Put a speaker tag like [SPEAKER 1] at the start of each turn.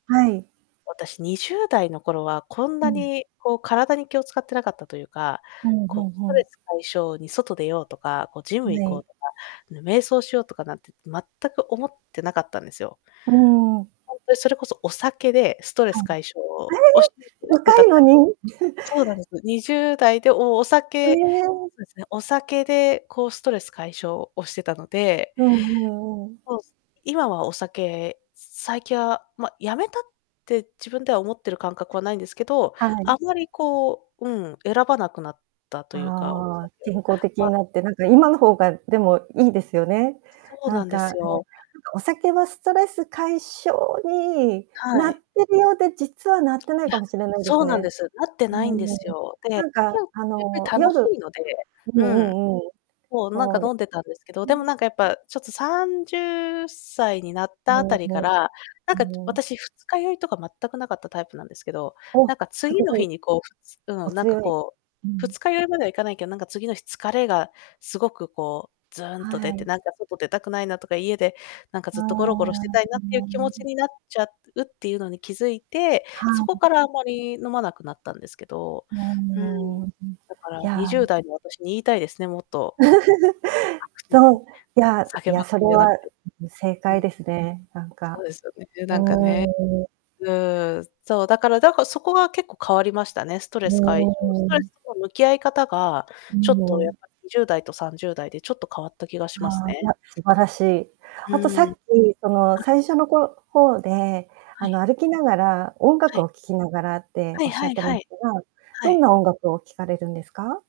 [SPEAKER 1] はい。
[SPEAKER 2] 私、20代の頃はこん
[SPEAKER 1] う
[SPEAKER 2] な
[SPEAKER 1] ん。
[SPEAKER 2] に、こう体に気を使ってなかったというか、
[SPEAKER 1] うん、ふ
[SPEAKER 2] こ
[SPEAKER 1] ん
[SPEAKER 2] う、ス
[SPEAKER 1] ふ
[SPEAKER 2] トレ
[SPEAKER 1] ん。
[SPEAKER 2] ス解消に外出ようとか、こう、ジ
[SPEAKER 1] ん、
[SPEAKER 2] ム行
[SPEAKER 1] れ
[SPEAKER 2] こ
[SPEAKER 1] い。
[SPEAKER 2] うとか、あの、瞑想しようとかなんて、全く思ってなかったんですよ。
[SPEAKER 1] うーん。
[SPEAKER 2] ほんとにそれこそ、お酒でストレス
[SPEAKER 1] うん。
[SPEAKER 2] 解消
[SPEAKER 1] あれれ。
[SPEAKER 2] をし して
[SPEAKER 1] 若
[SPEAKER 2] た
[SPEAKER 1] い
[SPEAKER 2] タ
[SPEAKER 1] の
[SPEAKER 2] イ
[SPEAKER 1] に。
[SPEAKER 2] そうなんです。20代でおお
[SPEAKER 1] え
[SPEAKER 2] 酒
[SPEAKER 1] え。
[SPEAKER 2] そうですね、お酒でこうストレス解消をしてたので。
[SPEAKER 1] うんうんうん。
[SPEAKER 2] そうす今はお酒、さ最近は、ま、辞めたって自分では思ってる感覚はないんですけど、
[SPEAKER 1] はい。
[SPEAKER 2] あんまりこう、うん、選ばなくなったというか、お
[SPEAKER 1] あ
[SPEAKER 2] 酒
[SPEAKER 1] あ。健康的
[SPEAKER 2] は
[SPEAKER 1] に
[SPEAKER 2] い。
[SPEAKER 1] なってなんか今の方が、でも、いいですよね。
[SPEAKER 2] そう
[SPEAKER 1] な
[SPEAKER 2] な
[SPEAKER 1] ん
[SPEAKER 2] んで
[SPEAKER 1] か、
[SPEAKER 2] す
[SPEAKER 1] ね、
[SPEAKER 2] よ。
[SPEAKER 1] お酒はストレス解消に
[SPEAKER 2] は
[SPEAKER 1] なっ
[SPEAKER 2] い。
[SPEAKER 1] てるようで、実はなってな
[SPEAKER 2] い
[SPEAKER 1] い
[SPEAKER 2] や、
[SPEAKER 1] かもしれないで
[SPEAKER 2] そ
[SPEAKER 1] す
[SPEAKER 2] うなん
[SPEAKER 1] ね。
[SPEAKER 2] です。なって
[SPEAKER 1] う
[SPEAKER 2] ないんで
[SPEAKER 1] ー
[SPEAKER 2] す
[SPEAKER 1] ん。
[SPEAKER 2] よ。で、
[SPEAKER 1] なん
[SPEAKER 2] き
[SPEAKER 1] か
[SPEAKER 2] ゅんやっ
[SPEAKER 1] あの、
[SPEAKER 2] ぱり楽し
[SPEAKER 1] 夜
[SPEAKER 2] いので、
[SPEAKER 1] う
[SPEAKER 2] うん。
[SPEAKER 1] んうんうん。
[SPEAKER 2] もう、なん
[SPEAKER 1] そ
[SPEAKER 2] か
[SPEAKER 1] うで
[SPEAKER 2] 飲んでたんですけど、
[SPEAKER 1] う
[SPEAKER 2] でも
[SPEAKER 1] ん。
[SPEAKER 2] なんかやっぱちょっと30歳になったあたりから、なんか、ちょ 私二日酔いとか全くなかったタイプなんですけど、
[SPEAKER 1] お、
[SPEAKER 2] なんか
[SPEAKER 1] す
[SPEAKER 2] 次の
[SPEAKER 1] ご
[SPEAKER 2] 日
[SPEAKER 1] い。
[SPEAKER 2] にこう、ふつう
[SPEAKER 1] お
[SPEAKER 2] ん、なんか
[SPEAKER 1] 強い。
[SPEAKER 2] こう、
[SPEAKER 1] うん。
[SPEAKER 2] 二日酔いまではいかないけど、なんか次の日疲れがすごくこう、ずんと
[SPEAKER 1] は
[SPEAKER 2] 出て、
[SPEAKER 1] い。
[SPEAKER 2] なんか外出たくないなとか、家でなんか
[SPEAKER 1] あ
[SPEAKER 2] ずっとゴロゴロして
[SPEAKER 1] あ。
[SPEAKER 2] たいなっていう気持ち になっちゃうっていうのに気づいて、
[SPEAKER 1] は
[SPEAKER 2] そこか
[SPEAKER 1] い。
[SPEAKER 2] らあまり飲まなくなったんですけど。
[SPEAKER 1] う
[SPEAKER 2] うん。
[SPEAKER 1] ーん。う、い
[SPEAKER 2] だから、に
[SPEAKER 1] や。
[SPEAKER 2] じゅうだいの私に言いたいですね、もっと。
[SPEAKER 1] そ う、いやい
[SPEAKER 2] 酒祭
[SPEAKER 1] や、それ
[SPEAKER 2] りじゃなく
[SPEAKER 1] は
[SPEAKER 2] て。
[SPEAKER 1] 正
[SPEAKER 2] う
[SPEAKER 1] 解
[SPEAKER 2] ん。
[SPEAKER 1] ですね、なん
[SPEAKER 2] そう
[SPEAKER 1] か。
[SPEAKER 2] ですよね、で、
[SPEAKER 1] う
[SPEAKER 2] なんかね。
[SPEAKER 1] ーん。
[SPEAKER 2] うーん、そう、だから、だかそこが結構変わりましたね。スト
[SPEAKER 1] う
[SPEAKER 2] レス解消ス
[SPEAKER 1] ー
[SPEAKER 2] トレ
[SPEAKER 1] ん。
[SPEAKER 2] スとの向き合い方が、
[SPEAKER 1] う
[SPEAKER 2] ちょっとやっ
[SPEAKER 1] ん。
[SPEAKER 2] ぱり20代と30代でちょっと変わった気がします
[SPEAKER 1] ああ、い
[SPEAKER 2] ね。
[SPEAKER 1] や、素晴らしい。
[SPEAKER 2] ふ
[SPEAKER 1] あとさっ
[SPEAKER 2] ん。
[SPEAKER 1] き、その
[SPEAKER 2] あ
[SPEAKER 1] 最初のこ方で、
[SPEAKER 2] は
[SPEAKER 1] あ
[SPEAKER 2] い。
[SPEAKER 1] の、歩きながら音
[SPEAKER 2] は
[SPEAKER 1] 楽
[SPEAKER 2] い。
[SPEAKER 1] を聴きながらって
[SPEAKER 2] はい
[SPEAKER 1] 仰っ
[SPEAKER 2] はい
[SPEAKER 1] てま
[SPEAKER 2] は
[SPEAKER 1] し
[SPEAKER 2] い。
[SPEAKER 1] たが、
[SPEAKER 2] は
[SPEAKER 1] どん
[SPEAKER 2] い。
[SPEAKER 1] な音楽を聴かれるんですか？